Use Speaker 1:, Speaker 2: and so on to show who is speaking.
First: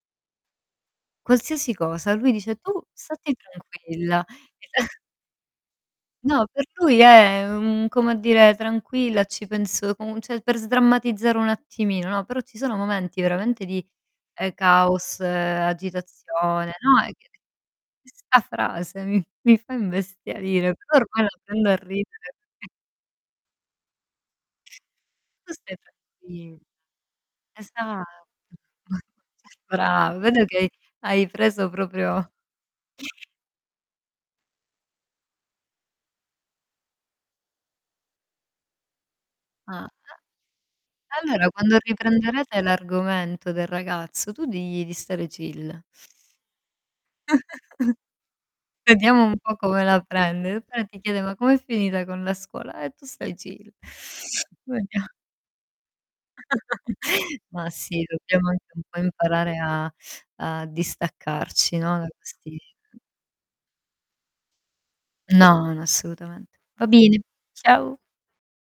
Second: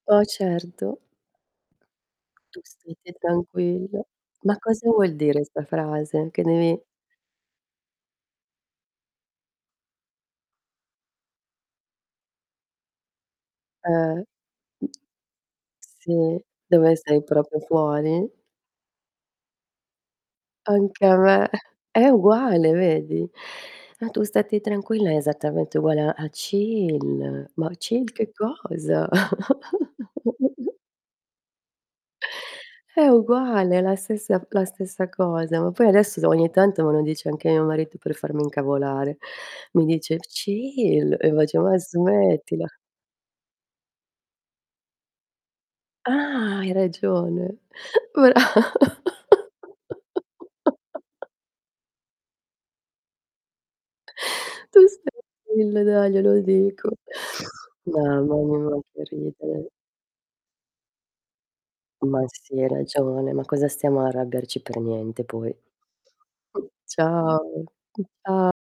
Speaker 1: Oh, certo.
Speaker 2: Qualsiasi cosa lui dice:
Speaker 1: "Tu
Speaker 2: "Tu
Speaker 1: statti
Speaker 2: statti
Speaker 1: tranquilla".
Speaker 2: tranquilla".
Speaker 1: Ma
Speaker 2: [unintelligible]
Speaker 1: cosa vuol dire 'sta frase, che
Speaker 2: No, per
Speaker 1: devi
Speaker 2: lui è un come dire: "Tranquilla, ci penso" comu cioè per sdrammatizzare un attimino, no, però ci sono momenti veramente di,
Speaker 1: Eh.
Speaker 2: ehm, caos,
Speaker 1: Sì,
Speaker 2: agitazione,
Speaker 1: dove
Speaker 2: no, è
Speaker 1: sei
Speaker 2: che
Speaker 1: proprio fuori?
Speaker 2: questa frase mi f mi fa imbestialire, però
Speaker 1: Anche a
Speaker 2: ormai la
Speaker 1: me,
Speaker 2: prendo a
Speaker 1: è
Speaker 2: ridere.
Speaker 1: uguale, vedi? "Ma tu statti tranquilla" è
Speaker 2: "Tu stai
Speaker 1: esattamente uguale a a
Speaker 2: tranquil
Speaker 1: "Chill". Ma chill
Speaker 2: Esatto."
Speaker 1: che cosa?
Speaker 2: brav vedo che hai hai preso proprio
Speaker 1: È uguale, è la stessa la stessa cosa. Ma poi adesso s ogni tanto me lo dice anche mio marito per farmi incavolare. Mi
Speaker 2: Ah.
Speaker 1: dice:
Speaker 2: E
Speaker 1: "Chill", e
Speaker 2: e
Speaker 1: io
Speaker 2: allora
Speaker 1: faccio:
Speaker 2: quando
Speaker 1: "Ma
Speaker 2: riprenderete
Speaker 1: smettila".
Speaker 2: l'argomento del ragazzo, tu digli di stare chill.
Speaker 1: Ah, hai ragione. Bra
Speaker 2: Vediamo un po' come la prende. E poi ti chiede: "Ma come è finita con la scuola?" "Eh, tu stai chill".
Speaker 1: Tu
Speaker 2: Vedia
Speaker 1: stai [unintelligible] glielo dico.
Speaker 2: Ma sì,
Speaker 1: Mamma
Speaker 2: dobbiamo
Speaker 1: mia,
Speaker 2: anche un
Speaker 1: ma
Speaker 2: po'
Speaker 1: che
Speaker 2: imparare
Speaker 1: ridere.
Speaker 2: a a distaccarci, no, da
Speaker 1: Ma
Speaker 2: questi
Speaker 1: sì, hai ragione. Ma cosa stiamo a arrabiarci, per niente poi.
Speaker 2: No, no assolutamente.
Speaker 1: Mh,
Speaker 2: Va bene,
Speaker 1: ciao.
Speaker 2: ciao.
Speaker 1: [unintelligible]